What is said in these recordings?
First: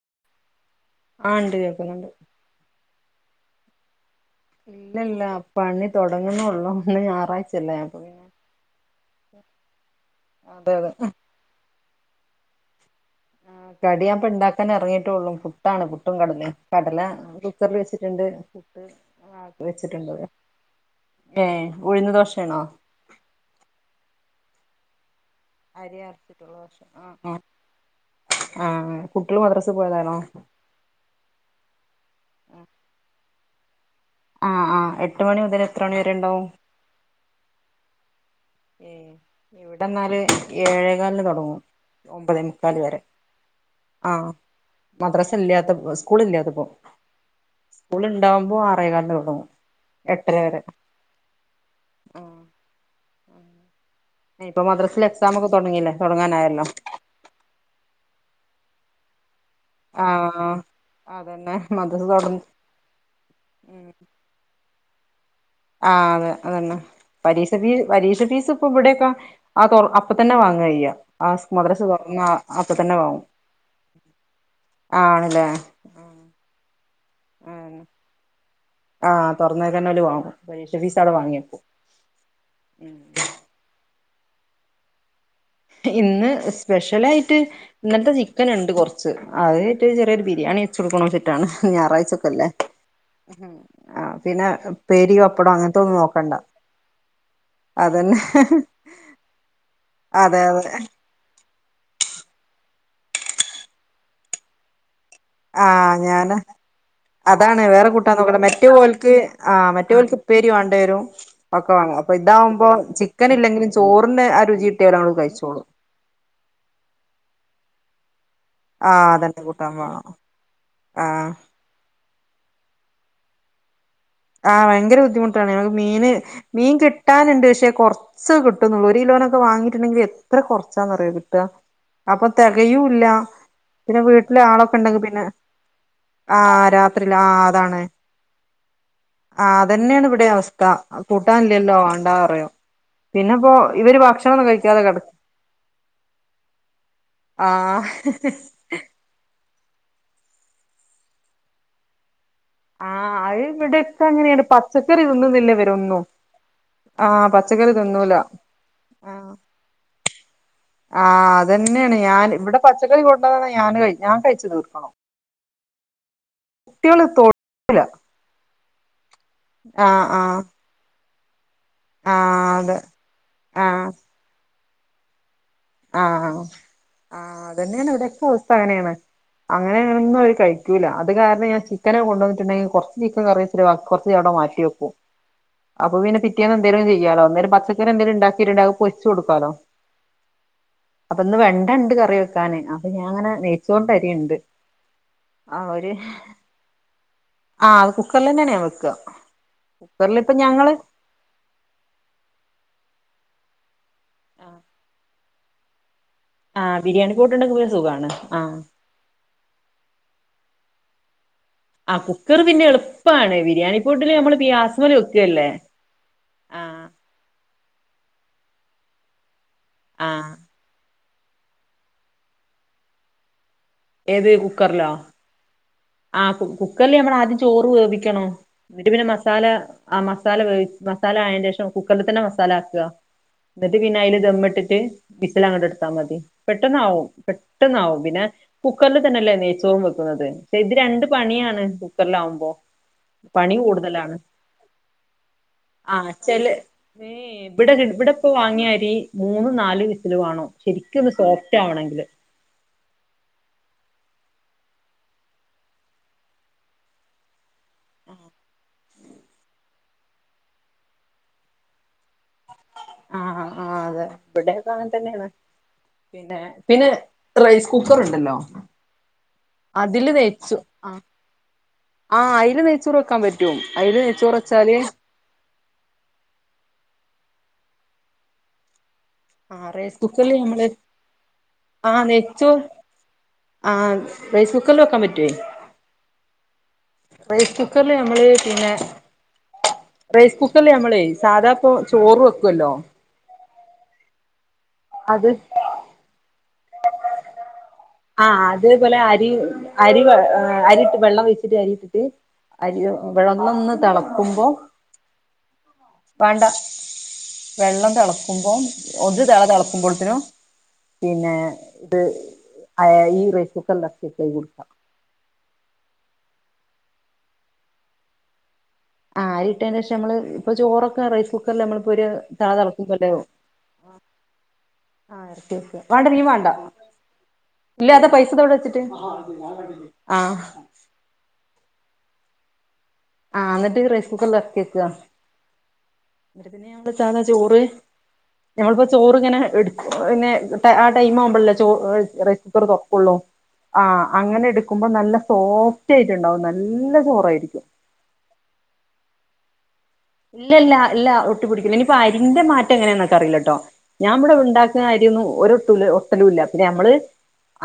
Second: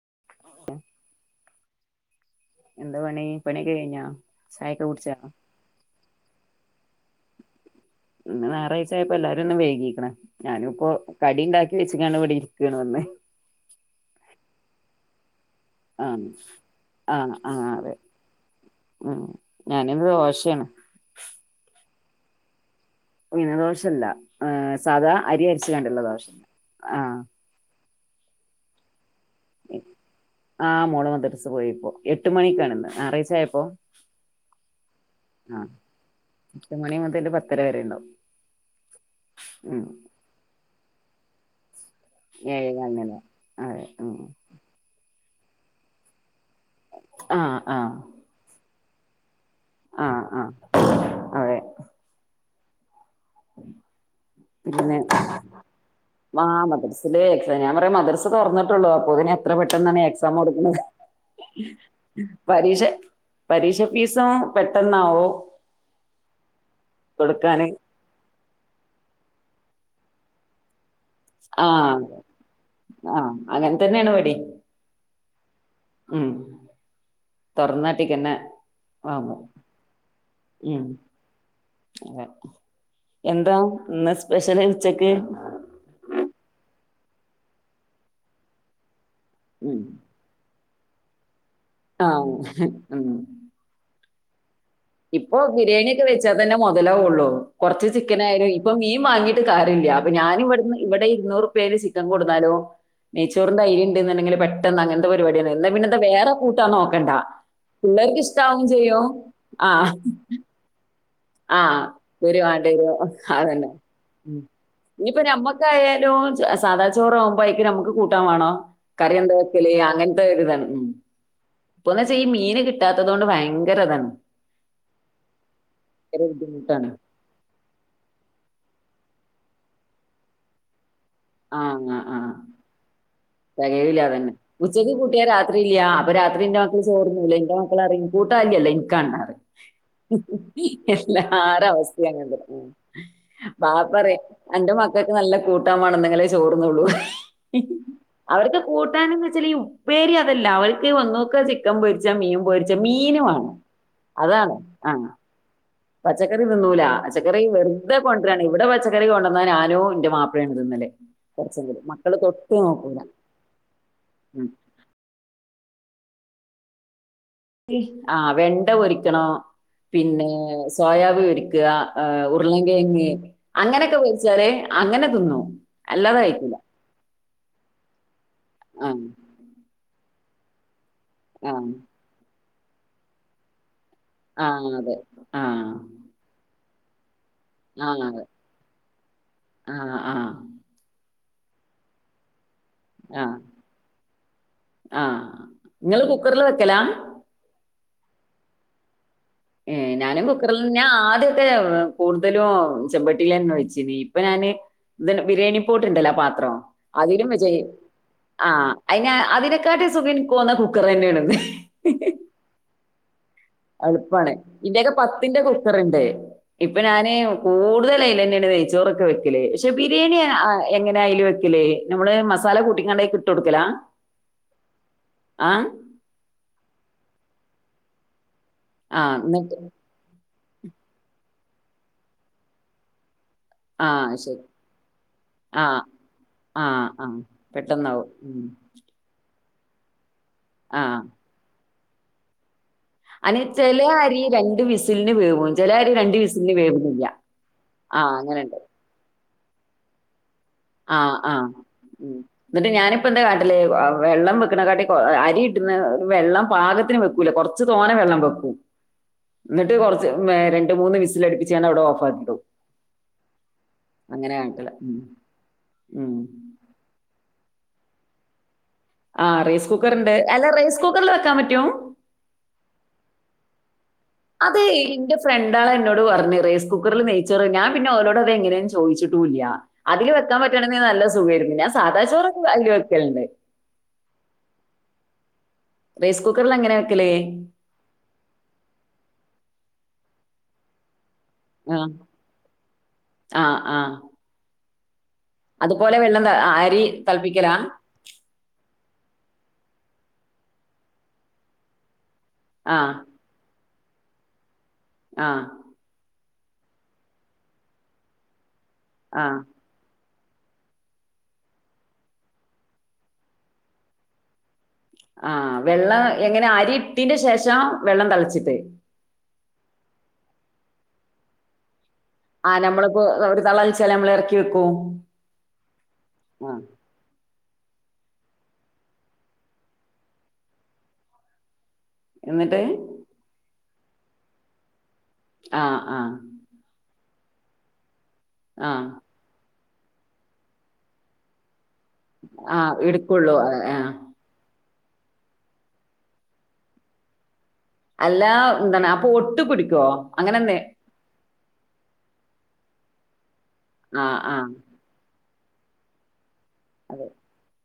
അ [unintelligible] ആ ഇണ്ട് കേക്കുന്നുണ്ട് എന്താ പണി പണിയൊക്കെ കഴിഞ്ഞോ ഇല്ലല്ല പണി തൊടങ്ങുന്നൊള്ളൂ ഇന്ന് ഞായറാഴ്ച ഇന്ന് ഞായറാഴ്ചയപ്പോ എല്ലാരൊന്ന് വൈകിക്ക്‌ണ് ഞാനും അതെ ഇപ്പോ അതെ കടി ഇണ്ടാക്കി വെച്ച്ക്കാണ്ട് ഇവിടെ ഇരിക്കാണ് വന്ന് ഇത്രള്ളൂ ഫുഡ് പുട്ടാണ് പുട്ടും ആഹ് കടല കടല ആഹ് ആഹ് കുക്കറിൽ അതെ വെച്ചിട്ടുണ്ട് പുട്ട് ഉം ഞാനിന്ന് വെച്ചിട്ടുണ്ട് ദോശയാണ് ഏ ഉഴുന്ന് ദോശയാണോ ഉഴുന്നു ദോശ അല്ല ആ സാധാ അരി അരി അരിച്ച്കാണ്ടുള്ള ദോശ ആഹ ആ ഉം ആ മോള് മദ്റസയിൽ പോയിപ്പോ എട്ടു മണിക്കാണ് ഇന്ന് ഞാറാഴ്ച പ്പോ ആ ആ എട്ട് മണി മുതൽ എത്ര മണി വരെ ഇണ്ടാവും എട്ട് മണി മുതൽ പത്തര വരെ ഉണ്ടാവും ഏ ഉം ഇവിടെന്നാല് ഏഴേകാലിന് തൊടങ്ങും ഏഴേ ഒമ്പതേമുക്കാല് വരെ കാലിനെല്ലാം അതെ ആ ഉം മദ്രസ് ഇല്ലാത്തപ്പം സ്കൂളില്ലാത്തപ്പം ആഹ് ആഹ് സ്കൂളിണ്ടാവുമ്പോ ട്ടേക്കാലിലെ തുടങ്ങും ആഹ് എട്ടര ആഹ് വരെ അതെ ഇപ്പൊ പിന്നെ മദ്രസിൽ എക്സാം ഒക്കെ തുടങ്ങിയില്ലേ മാ തുടങ്ങാനായല്ലോ മദ്രസിലെ ഞാൻ പറയാ മദ്രസ് തുറന്നില്ലോ ട്ടോള്ള് അപ്പോന്നെ എത്ര പെട്ടെന്നാണീ എക്സാമു ആഹ് കൊടുക്കുന്നത് അതന്നെ മദ്രസ് തുടങ്ങി പരീക്ഷ പരീക്ഷ ഫീസോ പെട്ടെന്നാവോ ആ അതെ അതന്നെ പരീസ ഫീ പരീഷ ഫീസ് ഇപ്പൊ ഇവിടെക്കോ ആ തോർ അപ്പ തന്നെ വാങ്ങയ്യ ആസ് ആ മദരസ തുറന്നാ അപ്പ തന്നെ ആ വാങ്ങും അങ്ങനെ തന്നെയാണ് ഇവിടേം ആ ആണ് അല്ലെ ഉം തൊറന്നാട്ടിക്കണെ ആ തുറന്നേക്കന്നല് വാങ്ങും പരീക്ഷ ഉം ഫീസ ആടെ വാങ്യെക്കും അതെ എന്താ ഇന്ന് സ്പെഷ്യൽ ഉച്ചക്ക് എല്ലായിട്ട് ഇന്നല്ത്തെ ചിക്കൻ ഉണ്ട് കുറച്ച് ച്ച് ഉം അതേറ്റൊരു ചെറിയൊരു ബിരിയാണി ചുടുക്കണം ചെറ്റാണ് ആ ഞാറാച്ചക്കല്ലേ ആ പിന്നെ ഉപ്പേരി ഇപ്പം പപ്പടം അങ്ങനത്തെ ബിരിയാണി ഒന്നും ഒക്കെ വെച്ചാ നോക്കണ്ട തന്നെ മുതലാവുള്ളൂ കൊറച്ച് അതന്നെ ചിക്കനായാലും ഇപ്പൊ മീൻ വാങ്ങിയിട്ട് കാര്യല്ല അപ്പൊ ഞാൻ അതെ അതെ ഇവിടുന്ന് ഇവിടെ ഇരുന്ന് നൂറു റുപ്പിയേല് ചിക്കൻ കൊണ്ടുന്നാലും നെയ്ച്ചോറിന്റെ അരീണ്ടങ്കിലങ്ങനെ പെട്ടെന്നങ്ങ പരിപാടിയാണ് ആ എന്താ പിന്നെന്താ വേറെ ഞാന് കൂട്ടാൻ നോക്കണ്ടാ അതാണ് വേറെ കൂട്ടാൻ പിള്ളേർക്ക് നോക്കണ്ട ഇഷ്ടാവും മറ്റേ ചെയ്യും ഓൽക്ക് ആ മറ്റ് പോലത്തെ ഉപ്പേരി വേണ്ടി വരും ആ ഒക്കെ വാങ്ങും അപ്പൊ ഉപ്പേരി ഇതാവുമ്പോ വേണ്ടി വരും ചിക്കൻ ഇല്ലെങ്കിലും അതന്നെ ചോറിന്റെ ആ രുചി കിട്ടിയാൽ അങ്ങട് ഇനിപ്പോ കഴിച്ചോളും നമ്മക്കായാലും സാദാ ചോറാവുമ്പം വൈകിട്ട് നമുക്ക് കൂ ട്ടാൻ വേണോ ആ കറി എന്താ അതന്നെ വക്കല് കൂട്ടാൻ വേണം അങ്ങനത്തെ ഒരു ഇതാണ് ഉം ആ ഇപ്പോന്ന് വെ ഇപ്പോ ഈ മീന് കിട്ടാത്തത് കൊണ്ട് ഭയങ്കര ഇതാണ് ആ ഭയങ്കര ബുദ്ധിമു ട്ടാണ് ഞങ്ങക്ക് മീന് ഭയങ്കര മീൻ ബുദ്ധിമുട്ടാണ്. കിട്ടാനുണ്ട് പക്ഷെ കുറച്ച് കിട്ടുന്നുള്ളൂ ഒരു കിലോനോക്കെ വാങ്ങിട്ടുണ്ടെങ്കിൽ എത്ര കുറച്ചാന്നറിയുവോ കി ട്ടുക അപ്പൊ തികയൂവില്ലാ തികയൂല്ല അത് തന്നെ ഉച്ചയ്ക്ക് കൂട്ടിയാ രാത്രിയില്ല അപ്പൊ രാത്രി ആഹ് ഉണ്ടാക്കുന്ന ചോറ് രാത്രിയില് ആഹ് എന്റെ അതാണ് മക്കൾ ചോർന്നൂ എന്റെ മക്കൾ [unintelligible] [unintelligible] കാണാറ് ആഹ് അതന്നെയാണ് ഇവിടെ അവസ്ഥ കൂട്ടാനില്ലല്ലോ എല്ലാരവസ്തിം വാണ്ടാ അങ്ങൻ പറയും തന്നേണ് പിന്നെപ്പോ ഇവര് ബാപ്പറിം ഭക്ഷണൊന്നും അന്റെ കഴിക്കാതെ മക്കള്ക്ക് കെടക്കും നല്ല കൂട്ടാം മാണം ന്നങ്കിലേ ചോറ്ന്നൊള്ളൂ ഹി ഹി ആഹ് അവിടത്തെ കൂട്ടാനും കിട്ട് [unintelligible] ഉപ്പേരി അതല്ല അവൾക്ക് ഒന്നൊക്കെ ചിക്കൻ പൊരിച്ച മീൻ പൊര് ആഹ് അഹ് ഇവിടൊക്കെ അങ്ങനെയാണ് ആ പച്ചക്കറി തിന്നുന്നില്ല വരോ പച്ചക്കറി തിന്നൂലാ പച്ചക്കറി വെറുതെ തിന്നൂല കൊണ്ടുവരാണ് ഇവിടെ പച്ചക്കറി ആഹ് കൊണ്ടുവന്നാ ഞാനോ ന്റെ മാപ്പിളാണ് തിന്നല് ആഹ് കൊർചെങ്കിലും അതന്നെയാണ് മക്കള് ഞാൻ തൊട്ട് ഇവിടെ നോക്കൂല പച്ചക്കറി കൊണ്ടന്നാ ഞാന് ഞാൻ ഉം കുട്ടികള്തൊ ഉംഹ് ആ വെൺ ണ്ട പൊരി ക്കാണോ ആഹ് പിന്നെ ആഹ് സോയാബി പൊ ക്ക് ആ ആ ആഹ് അതെ ഉരുളൻകേങ്ങ് അങ്ങനൊക്കെ വേവിച്ചാല് അങ്ങനെ തിന്നോ ആഹ് ആഹ് ആഹ് അതൂതന്നെയാണ് ഇവിടോക്കെ അവസ്ഥ അങ്ങനെയാണ് ആഹ് അങ്ങനെ അങ്ങനന്ന കഴിക്കൂല അത് കാരണം ഞാ ആഹ് ചിക്കനെ കൊണ്ട് വന്നിട്ടുണ്ടെൽ കുറച്ച് ചീക്കറിച്ചിട്ട് ബാ കുറച്ചവിടെ മാറ്റി ആഹ് വെക്കും അതെ ആഹ് അപ്പൊ പിന്നെ പിറ്റേന്നു എന്തെങ്കിലും ചെയ്യാലോ അന്നേരം പച്ചക്കറി ആഹ് എന്തെങ്കിലും അതെ ഉണ്ടാക്കിട്ടുണ്ടാക്കഅതുപൊരിച്ചു കൊടുക്കാലോ ആഹ് ആഹ് അപ്പൊന്ന് വെണ്ട ഇണ്ട് കറി വെക്കാന് അപ്പൊ ഞാൻ അങ്ങനെ ആഹ് നെയയിച്ചൊണ്ടരിണ്ട് ആഹ് ഒര് ഇങ്ങള് കുക്കറിൽ വെക്കലാ ആഹ് ത് കുക്കറിലന്നെയാണ് ഞൻ വെക്കുക ഏ കുക്കറിൽ ഞാനും ഇപ്പ കുക്കർല് ഞങ്ങള് ഞാൻ ആദ്യക്കെ കൂടുതലും ചമ്പട്ടിലെന്നെ വെചീ നി ഇപ്പൊ ഞാന് ഇത് ബിരിണി പോ ട്ട്ണ്ടല്ല അ പത്രം ആഹ് ബിരിയാണി അതിലും വെജ പോട്ടുണ്ടെങ്കിൽ പിന്നെ സുഖാണ് ആഹ് അയ്ന് അതിനെക്കാട്ടെ സുഖം ന്ന കുക്കർ തന്നെണ് ആഹ് കുക്കർ പിന്നെ എള് എളുപ്പാണ് ഇന്റെയൊക്കെ പത്തിന്റെ വെക്കല്ലേ കുക്കറ്ണ്ട് ആ ഇപ്പൊ ഞാന് കൂടുതല അയ്ലെന്നെണ് നൈച്ചോറൊക്കെ വെക്കല് ക്ഷെ ആ ബിരിയാണിങ്ങന അയ്ല് വെക്കലേ നമ്മള് മസാല കൂട്ടിക്കാണ്ട് അയിക്ക് ഇട്ട് കൊടുക്കലാ ഏത് കുക്കർലോ ആഹ് ആ കുക്കറിൽ നമ്മള ആദ്യം ചോറ് വേവിക്കണോ എന്നിട്ട് പിന്നെ ആഹ് മസാല എന്നിട്ട് ആ മസാല മസാലായയതിന് ശേഷം കുക്കറിൽ തന്നെ മസാല ആക്കുക എന്നിട്ട് പിന്ന ആഹ് അല് ശരി ദമ്മിട്ടിട്ട് വിസൽ അങ്ങോട്ട് ആഹ് എത്താ മതി പെട്ടന്ന ആഹ് ആവും ആഹ് പെട്ടെന്ന ആവും പെട്ടെന്നാവും പിന്നെ ഉം കുക്കറിൽ തന്നെല്ലേ ചോർ വെക്കുന്നതെ ഇത് രണ്ട് പണിയാണ് ല്ലാവുമ്പോ അനി ചിലരി രണ്ട് വിസിലിന് വേവും ചിലരി ആഹ് രണ്ട ചെല വിസിലിന് വേവുല്ല ഏ ഇവിടെ ആ ഇവിടെപ്പ അങ്ങനെണ്ട വാങ്ങിയ അരി മൂന്ന് നാൽ വിസൽ വാണം ആഹ ആഹ് ഉ എന്നിട്ട് ഞാനിപ്പോ എന്താ കാട്ടിലെ വെള്ളം വെക്കണെക്കാട്ടി അരി കിട്ടുന്ന ഒരു വെള്ളം പാകത്തിനന് വെക്കൂല കൊറ കുച്ച് തോനെ വെള്ളം വെക്കു എന്നിട്ട് കുറച്ച് രണ്ട മൂന്ന് വിസൽ അടിപ്പിച്ച ഞ അവിടെ ഓഫ് ആക്കി ആഹ ആ അതെ കാണിക്കല ഇവിടെക്കെ അങ്ങൻ ഉം. തന്നെയാണ് ഉം. പിന്നെ പിന്നെ റൈസ് കുക്കർ ഉണ്ടല്ലോ ആ റൈസ് കുക്കർ അതില് ഉണ്ട് അല്ല നെയ്ച്ചു റൈസ് കുക്കറില് വെക്കാൻ പറ്റോ ചുറക്കാൻ പറ്റും അയില് നെയ്ച്ചോറ് അതെ വെച്ചാല് എന്റെ ഫ്രണ്ടാള എന്നോട് പറഞ്ഞഞ് റൈസ് കുക്കറിൽ ന ർ ഞാൻ പിന്നെ ഓലോഡ് അത് എങ്ങനെ ചോയ്ച്ചി ട്ടൂല്ല. ആഹ് റൈസ് അതില് കുക്കറില് വെക്കാൻ നമ്മള് പറ്റണെങ്ക നല്ല സുഖയിരുന്നു ഞാൻ സാദാ ആഹ് ചോറ് നെയ്ച്ചോറ് അതില് വെക്കലുണ്ട് ആഹ് റൈസ് [unintelligible] റൈസ് കുക്കറിൽ എങ്ങനെ വെക്കലേ റൈസ് കുക്കറില് നമ്മള് പിന്നെ റൈസ് കുക്കറില് ഞമ്മളെ സാധാ ഇപ്പൊ ചോറ് വെക്ക്വല്ലോ ആഹ് ആഹ് അതുപോലെ വെള്ള നെ ആയ തീ തെൾപിക്കലാ ആ അത് ഇത്പോലെ അരി അരി അരിയിട്ട് വെള്ളം വെച്ചിട്ട് അരിയിട്ട് ആ അരി വെള്ളം ഒന്ന് വള്ളം ഒന്ന് തെളക്കുമ്പോ ആഹ് വാണ്ട വെള്ളം തെളക്കുമ്പോ ആ ഒര് തെള തെളക്കുമ്പോഴ്‌ത്തിനും പിന്നെ ഇത് ആയ് ഈ റൈസ്കുക്കറിലെറക്കിയെക്ക ഈ കുടുക്ക. ആഹ് വെള്ളം എങ്ങനെ അരി ഇട്ടിന്റെ ശേഷം വെള്ളം തെളച്ചിട്ട് ആ അരിട്ടീന് ശേഷം നമ്മള് ഇപ്പ ചോറൊക്കെ റൈസ് കുക്കറില് ഞമ്മള് ആഹ് നമ്മളിപ്പോ ഒരു തെളതെളച്ചാ നമ്മള് എറക്കി വെക്കും ആഹ് ആഹ് ഇല്ല താ പൈസദാവ്ടെ വച്ചിട്ട് ആഹ് എന്നിട്ട് ആ എന്നിട്ട് റൈസ് കുക്കറിലെറെക്യക്ക ആഹ് ആഹ് തന്ന ചോറ് ഞമ്മളിപ്പോ ചോറ് ഇങ്ങനെ എട് പിന്നെ ആ ടൈം ആവുമ്പോള്ലെ ചോ റൈസ് കുക്കറ് തോറക്കൊള്ളൂ ആ അങ്ങനെ എട് ക്കുമ്പോ നല്ല സോഫ്റ്റ് ആയിട്ടുണ്ടാവും നല്ല ചോറായിരിക്കും അല്ലാ എന്താണ് അപ്പൊ ഒട്ട് പിടിക്കുവോ? അങ്ങനെ ഇല്ല എന്തേ ഇല്ല ഇല്ല ഒ ഒട്ടി പിടിക്കൂല ഇനിപ്പോ അരിന്റെ മാറ്റ എങ്ങനെയാന്ന് നക്ക് അറിയില്ലട്ടോ ആ ഞാൻ ഇവ്ടെ ആ ഉണ്ടാക്കുന്ന അരിഒന്നു ഒരു ഒട്ടു ഒട്ടലുംല്ല ഞമ്മള് അതെ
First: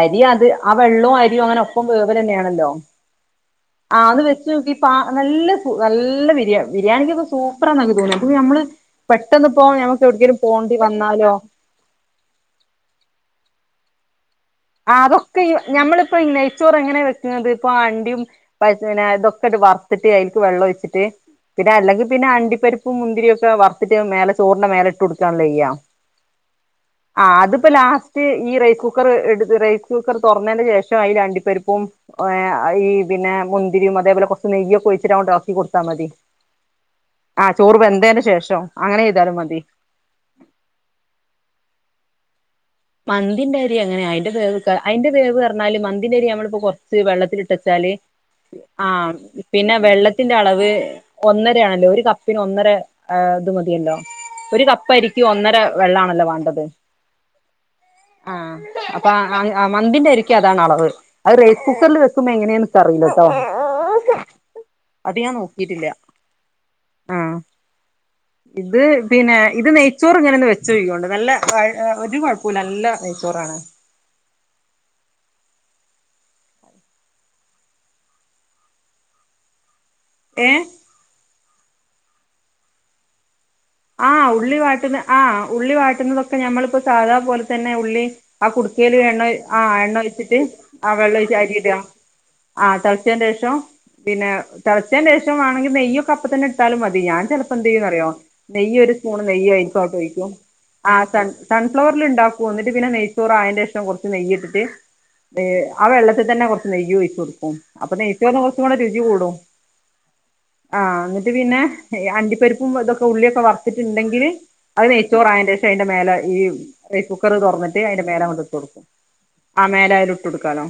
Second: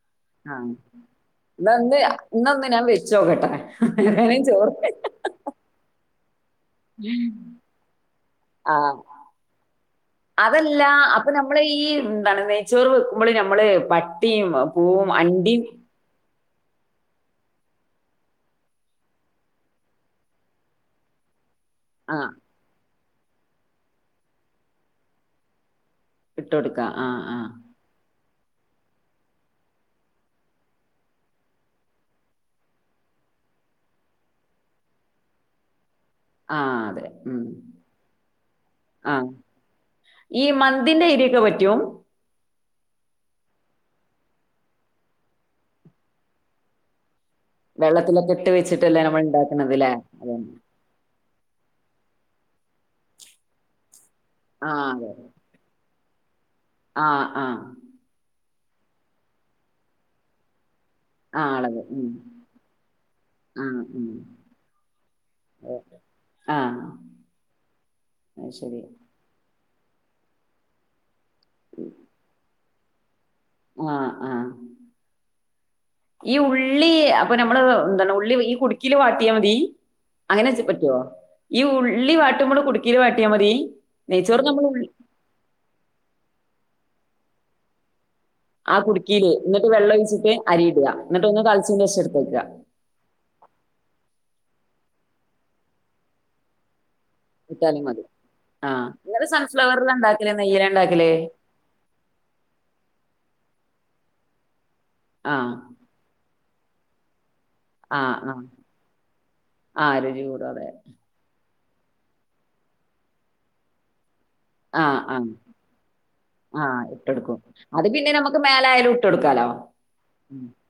അരി അത് ആ വെള്ളൊ അരിം അങ്ങനെ ഒപ്പം ഇന്നൊന്ന് ഇന്നൊന്ന് വേവലന്നെയാണല്ലോ ഞാൻ വെച്ചോക്കട്ടെ ആ അത് വേണേൽ വെച്ച് ചോറ് നോക്കി പ നല്ല ഫു നല്ല നല്ല ബരിയാ ബിരിണിക്ക് ഇപ്പം സ് സൂപ്പറാന്നാ നക്ക് തോന്നിയെ അപ്പ നമ്മള് ആ പെട്ടെന്ന് ഇപ്പോ ഞമ്മക്ക് എവിടെക്കെലും പോണ്ടി അതല്ല അപ്പൊ വന്നാലോ നമ്മള് ഈ പട്ട് ആ അതൊക്കെ ഈ ഞമ്മളിപ്പോ നെയ്യ് ച്ചോറ് എങ്ങനെ വെക്കുന്നത് ഇപ്പൊ അണ്ടിയും പ ഇതൊക്കെ ഇട്ട് വറുത്തിട്ട് അതിക്ക് വെള്ളം ഒഴിച്ചിട്ട് പിന്നെ ആ അല്ലെങ്കിപിന്നെ അണ്ടി പരിപ്പ് ഉപ്പും മുന്തിരിയൊക്കെ വറത്തിട്ട് മേല ചോറിന്റെ മേലെ ഇട്ട് കൊടുക്കാനല്ലേ ചെയ്യാ ഇട്ടൊടുക്കാ ആഹ ആ ആഹ അതിപ്പോ ലാസ്റ്റ് ഈ റൈസ് കുക്കർ എടു റൈസ് കുക്കർ തുറന്നതിന്റെ ശേഷം അതിഅണ്ടി പരിപ്പും ഹ ഈ പിന്നെ മുന്തിരിയും അതേപോലെ കുറച്ച് നെയ്യ്ഒക്കെ ഒഴിച്ചിട്ട അളക്കി കൊടുത്താൽ മതി ആ അതെ ഉം ആ ചോറ് വെന്തതിന് ശേഷം അങ്ങനെ ആഹ ചെയ്താലും മതി ഈ മന്തിന്റെ അയ്രിയൊക്കെ പറ്റും മന്തിന്റെ അരി അങ്ങനെ അയിന്റെ വേവ് പറഞ്ഞാല് മന്തിന്റെ അരി നമ്മളിപ്പോ കുറച്ച് വെള്ളത്തിൽ ഇട്ട് വെച്ചാല് വെള്ളത്തിലൊക്കെ ഇട്ട് വെച്ചിട്ടല്ലേ ആഹ നമ്മൾ ഉണ്ടാക്കണത് പിന്നെ ല്ലേ വെള്ളത്തിന്റെ അതെ അളവ് ഒന്നര ആണല്ലോ ഒരു കപ്പിന് ഒന്നര ഇത് മതിയല്ലോ ഒരു ആ അതെ കപ്പരിക്ക് ഒന്നര വെള്ളാണല്ലോ വേണ്ടത് ആ ആഹ് ആ അപ്പോ മന്തിന്റെ അരിക്ക് അതാണ് അളവ് അത് ആ റൈസ് അളവ് കുക്കറിൽ ഉം വെക്കുമ്പോ എങ്ങനെയ എനിക്ക് അറിയില്ലട്ടോ ആ ഉം അത് ഞാൻ ഓ, നോക്കിട്ടില്ല ആ ആഹ അത് ശരി ഇത് പിന്നെ ഇത് നെയ്ച്ചോർ ഇങ്ങനെ ഒന്ന് വെച്ചോക്കികെണ്ട് നല്ല ഒരു കുഴ നല്ല നെയ്യ് ചോറ് ചോറാണ് ഇ ഉള്ളി അപ്പൊ നമ്മൾ എന്താണ് ഈ ഉള്ളി കുടുക്കിൽ വാട്ടിയാൽ മതി അങ്ങനെ വെച്ച ഏഹ് പറ്റുവോ ഈ ഉള്ളി വാട്ടുമ്പോൾ കുടുക്കിയയിൽ വാട്ടിയാ മതി ആ നെയ്ച്ചോറ് ഉള്ളി നമ്മൾ വാട്ടന്ന് ആ ഉള്ളി വാട്ടന്ന് ഒക്കെ ഇപ്പോ ഞമ്മളിപ്പോ സാധാ പോലെ തന്നെ ഉള്ളി ആ കുടുക്കേൽ എണ്ണ കുടുക്കിയില് ആ എന്നിട്ട് വെള്ളം എണ്ണ ഒഴിച്ചിട്ട് അരി ഇടുക ആ വെള്ളം എന്നിട്ട് ഒഴിച്ച് ഒന്ന് അരിട തളിച്ചതിന് ശേഷം എടുത്തേക്കുക ആ തളച്ചേൻ്റെ ശേഷം പിന്നെ തിളച്ചന്റെ രേഷം വാണെങ്കിൽ നെയ്യ് അപ്പ തന്നെ എടുത്താലും മതി ഞാൻ ചിലപ്പോ എന്ത ഇട്ടാലും മതി ചെയ്യന്ന്റിയോ ആ നെയ്യ് ഒരു സ്പൂൺ നിങ്ങള് നെയ്യ് സൺഫ്ലവറിലാ ഒഴിക്കും ഉണ്ടാക്കല് നെയ്യിലാ ആ ഉണ്ടാക്കല് സൺ ഫവറിൽ ഉണ്ടാകും പിന്നെ നെയ്യ് ചോറ് ആ അതിന്റെ ശേഷം കുറച്ച് നെയ്യ്‌ട്ടിട്ട് ആ വെള്ളത്തിൽ തന്നെ കൊറച്ച് നെയ്യും ഒഴിച്ച് കൊടുക്കും അപ്പൊ ആ ആ നെയ്യ്ച്ചോറിന് കുറച്ചും കൂടെ രുചി കൂടും ആ രുചി കൂടാതെ ആഹ എന്നിട്ട് പിന്നെ അണ്ടി പരിപ്പും ബദേ ഉള്ളിയൊക്കെ വറത്തിട്ടുണ്ടെങ്കിൽ ആ അത് ആ നെയ്ച്ചോറ് അയതിൻ ശേഷം അതിന്റെ മേല ഈ ആ റൈസ് കുക്കർ ഇട്ടെടുക്കും തുറന്നിട്ട് അത് അതിന്റെ പിന്നെ മേലെ നമുക്ക് അങ്ങോട്ട് ഇട്ട കൊടുക്കും മേലായാലും ഇട്ടെടുക്കാലോ ആ മേലെ അതിൽ ഇട്ട് ഉം കൊടുക്കാലോ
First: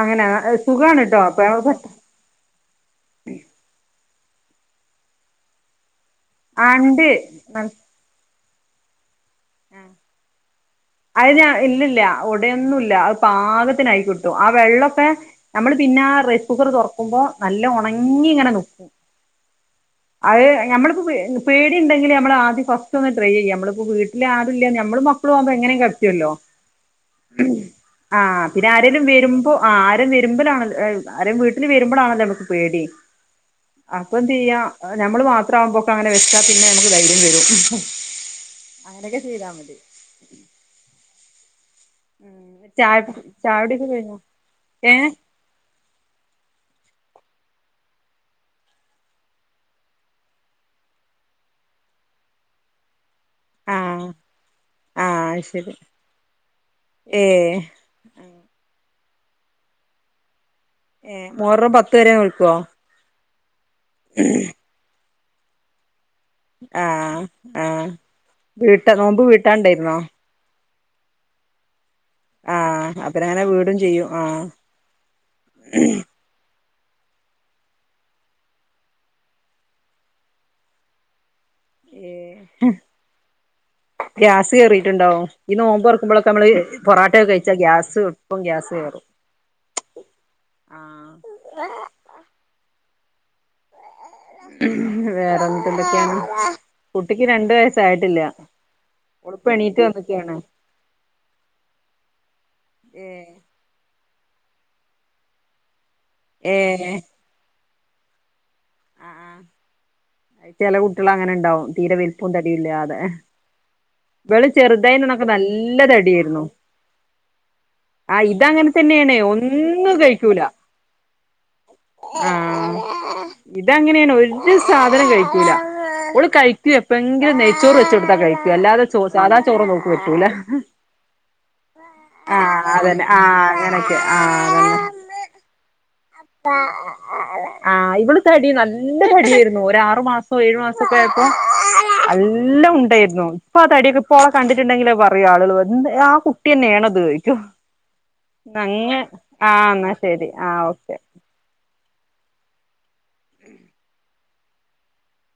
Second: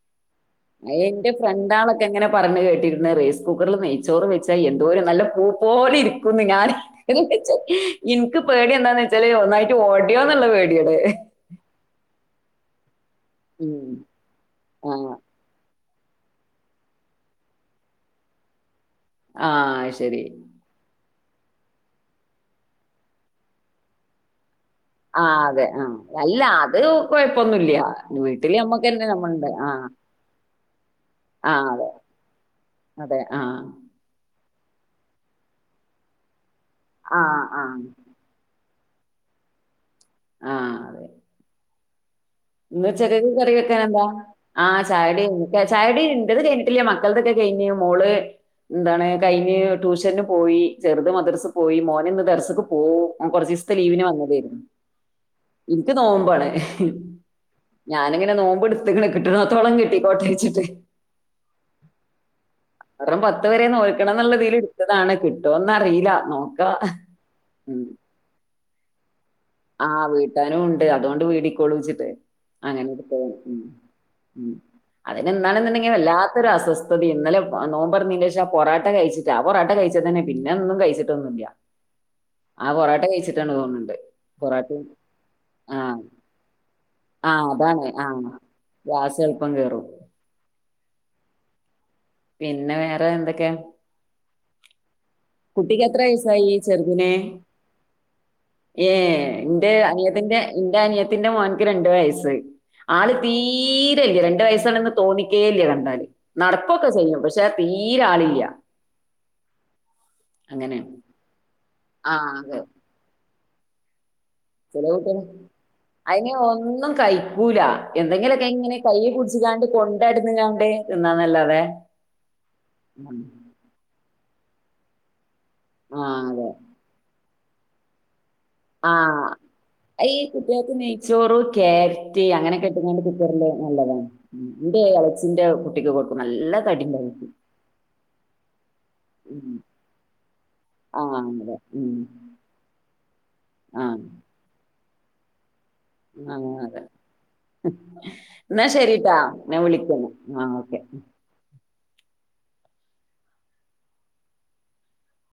അങ്ങനെ സുഖാണ് ട്ടോ എൻ്റെ അപ്പൊ ഫ്രണ്ടാളൊക്കെ എങ്ങനെ പറഞ്ഞ് കേട്ടിന്ന് റൈസ് കുക്കറിൽ നെയ്ചോ ചോറ് വെച്ചാൽ എന്തോ ഒരു നല്ല പൂ പോലെ ഇരിക്കും ആ ഞാൻ ഇണ്ട് എനിക്ക് പേടിയാ എന്ന് ഒന്നായിട്ട് ഓടിയോ എന്നുള്ള വീ അത് ഞാൻ ഇന്ന് ഇല്ല അവിടെ ഒന്നും ഇല്ല ഉം പാകത്തിനായി കിട്ടും ആ വെള്ളൊക്കെ ആഹ് നമ്മൾ പിന്നെ ആ റൈസ് കുക്കർ തുറക്കുമ്പോ നല്ല ഉണങ്ങി ഇങ്ങനെ നിക്കും ആഹ് ശരി. അത് ഞമ്മളിപ്പോ പേടിണ്ടെങ്കില് ഞമ്മളാദ്യം ഫസ്റ്റ് ഒന്ന് ട്രൈ ചെയ്യും ഞമ്മള്പ്പോ വീട്ട്ലാ ല്ല ഞമ്മളും മക്കളും ആഹ് ആവുമ്പം അതെ എങ്ങനെ ആഹ് ത്ത്യല്ലോ അല്ല അത് കൊഴപ്പൊന്നുല്ല ആ വീട്ടില് പിന്നെ ആരേലും നമ്മക്കന്നെ നമ്മള്ണ്ട് വെര്മ്പോ ആ ആഹ് ആരേം വെര്മ്പാെലാണൽ ഏ ആരേം വീട്ട്ല് ആഹ് അതെ വെര്മ്പളാണല്ലോ നമക്ക് പേടി അതെ ആഹ് അപ്പൊന്തെയ്യാ ഞമ്മള് മാത്രാകുമ്പക്കാ ആ ഞെ ആ ആ അങ്ങനെക്കെ ചെയ്താ മതി ആ ഉം ഇന്ന് ചായ ഉച്ചക്കെക്ക് കറി ചായുടിയൊക്കെ വെക്കാനെന്താ കഴിഞ്ഞോ ആ ഏഹ് ചായുട്യയ്ഞ്ഞ് എ ചായുട്യയ്ഞ്ഞ് ഇൻ്റത് കെയ്ഞ്ഞിട്ടില്ല മക്കൾതൊക്കെ കെയ്ഞ്ഞ് മോള് ന്താണ് കയ്ഞ്ഞ് ട്യൂഷന്ന് പോയി ചെറ്ത് മദ്രസ് പോയി മോന് ഇന്ന് ദർസ്ക്ക് പോവും ഓർ കൊർച്ചീസ്ത്തെ ലീവിന് ആഹ് വന്നതേയ്ര്ന്നു ആഹ് ശരി ൻക്ക് നോമ്പാണ് ഏഹ് ഞാനിങ്ങനെ നോമ്പ്ട്ത് ത്ത്ക്ക്ണ് കിട്ട്ണോട്ത്തോളം കിട്ടികോട്ടെച്ച്ട്ട് ഏഹ് മുഹറം പത്ത് വരെ നോൽക്കോ ഹറം പത് ത്ത്‌വരെ നോൽക്കണം ന്ന്ള്ളതീല് ട്ത്തതാണ് കിട്ടുവോന്ന് അറിയില്ലാ ആഹ് ആഹ് വീട്ട് നോമ്പ് വീ ആഹ് വീട്ടാനും ഉണ്ട് അതൊണ്ട് വീടിക്കോളും വച്ച് ആഹ് അങ്ങനെയെടുത്തായാണ് അപ്പരങ്ങനെ വീടും ചെയ്യും ആഹ് മ് മ് അതിന് ഇന്നാണുന്നുണ്ടെങ്കി വല്ലാത്തൊരു അസ്വസ്ഥ ഇന്നലെ നോമ്പ് തുറന്നേന് ശേഷം പൊറോട്ട കഴിച്ചിട്ടാ പൊറോട്ട കഴിച്ചതന്നെ പിന്നെ ഒന്നും കഴിച്ചിട്ടൊന്നുമില്ല ഏഹ് ആ പൊറോട്ട കഴിച്ചിട്ടാണ് തോന്നുന്നുണ്ട് കേറിട്ടുണ്ടാ ഈ നോമ്പ്തുറക്കുമ്പോഴൊക്കെ നമ്മള് പൊറാട്ടക്കെ ആഹ് കഴിച്ചാ അതാണ് ഗ്യാസ് ആഹ്. എളുപ്പം ഗ്യാസ് കേറും എളുപ്പം കേറും. ആഹാ പിന്നെ വേറെ എന്തൊക്കെയാ വേറെ എന്നിട്ട് കുട്ടിക്ക് എത്ര എന്തൊക്കെയാണ് വയസ്സായി ചെറുതിനെ കുട്ടിക്ക് രണ്ട് വയസ്സായിട്ടില്ല ഏ ഓളിപ്പോ എന്റെ എണീറ്റ് വന്നിക്കാണ് അനിയത്തിന്റെ എന്റെ അനിയത്തിന്റെ മോൻക്ക് രണ്ട് വയസ്സ് ആള് തീ രേയില്ല രണ്ട് വയസ്സാണ് തോന്നിക്കേല്ലാ കണ്ടാല് നടക്കൊക്കെ ചെയ്യും പക്ഷെ തീരാ ആളില്ലാ ആഹ് ആ ചില കുട്ടികൾ അങ്ങനെ ഇണ്ടാവും തീരെവൽപ്പവും ആഹ് അതെ തടിയില്ലാതെ ചില കൂട്ട നല്ല അതിനെ തടിയായിരുന്നു ഒന്നും കഴിക്കൂല ആ എന്തെങ്കിലുമൊക്കെ ഇതങ്ങനെ ഇങ്ങനെ കയ്യെ തന്നെയാണ് കുടിച്ച കാണ്ട് ഒന്നും കൊണ്ടടന്ന് കഴിക്കൂല കാണ്ട് എന്നാന്നല്ലാതെ ഇങ്ങനെയ ഒരു സാധനം കഴി ഇല്ല ആഹ് അവള് അതെ കഴിക്ക എപ്പങ്കിലു ചോറ് വെച്ച് കൊടുത്ത കഴിക്കു ആഹ ഈ കുട്ടികൾക്ക് നെയ്ച്ചോറ കാരറ്റ് അങ്ങനെൊക്കെ ആഹ് ഇട്ടണ്ട് അതന്നെ ആഹ് കൊടുക്കുന്നത് അങ്ങനൊക്കെ നല്ലതാണ് എന്റെ ഇളച്ചിന്റെ കുട്ടിക്ക് കൊടു ആ ഇവള് തടി നല്ല ഉം തടിയായിരുന്നു ഒരു ആറു മാസോ ഏഴു മാസപോക്കെ ആയപ്പോ ആഹ് അതെ ഉം നല്ല ഉണ്ടായിരുന്നു [inaudible] ഇപ്പ തടയൊക്ക ആഹ് ഇപ്പോളെ കണ്ടിട്ടുണ്ടെങ്കിൽ പറയുക ആളുകൾ എന്ത് ആ ആഹ് അതെ കുട്ടിന്നെയാണിത് ചോദിക്കും എന്നാ അങ്ങ് ശരിട്ടാ ആ ഞാൻ എന്നാ വിളിക്കന്നാ ശരി ആ ആഹ് ഓക്കെ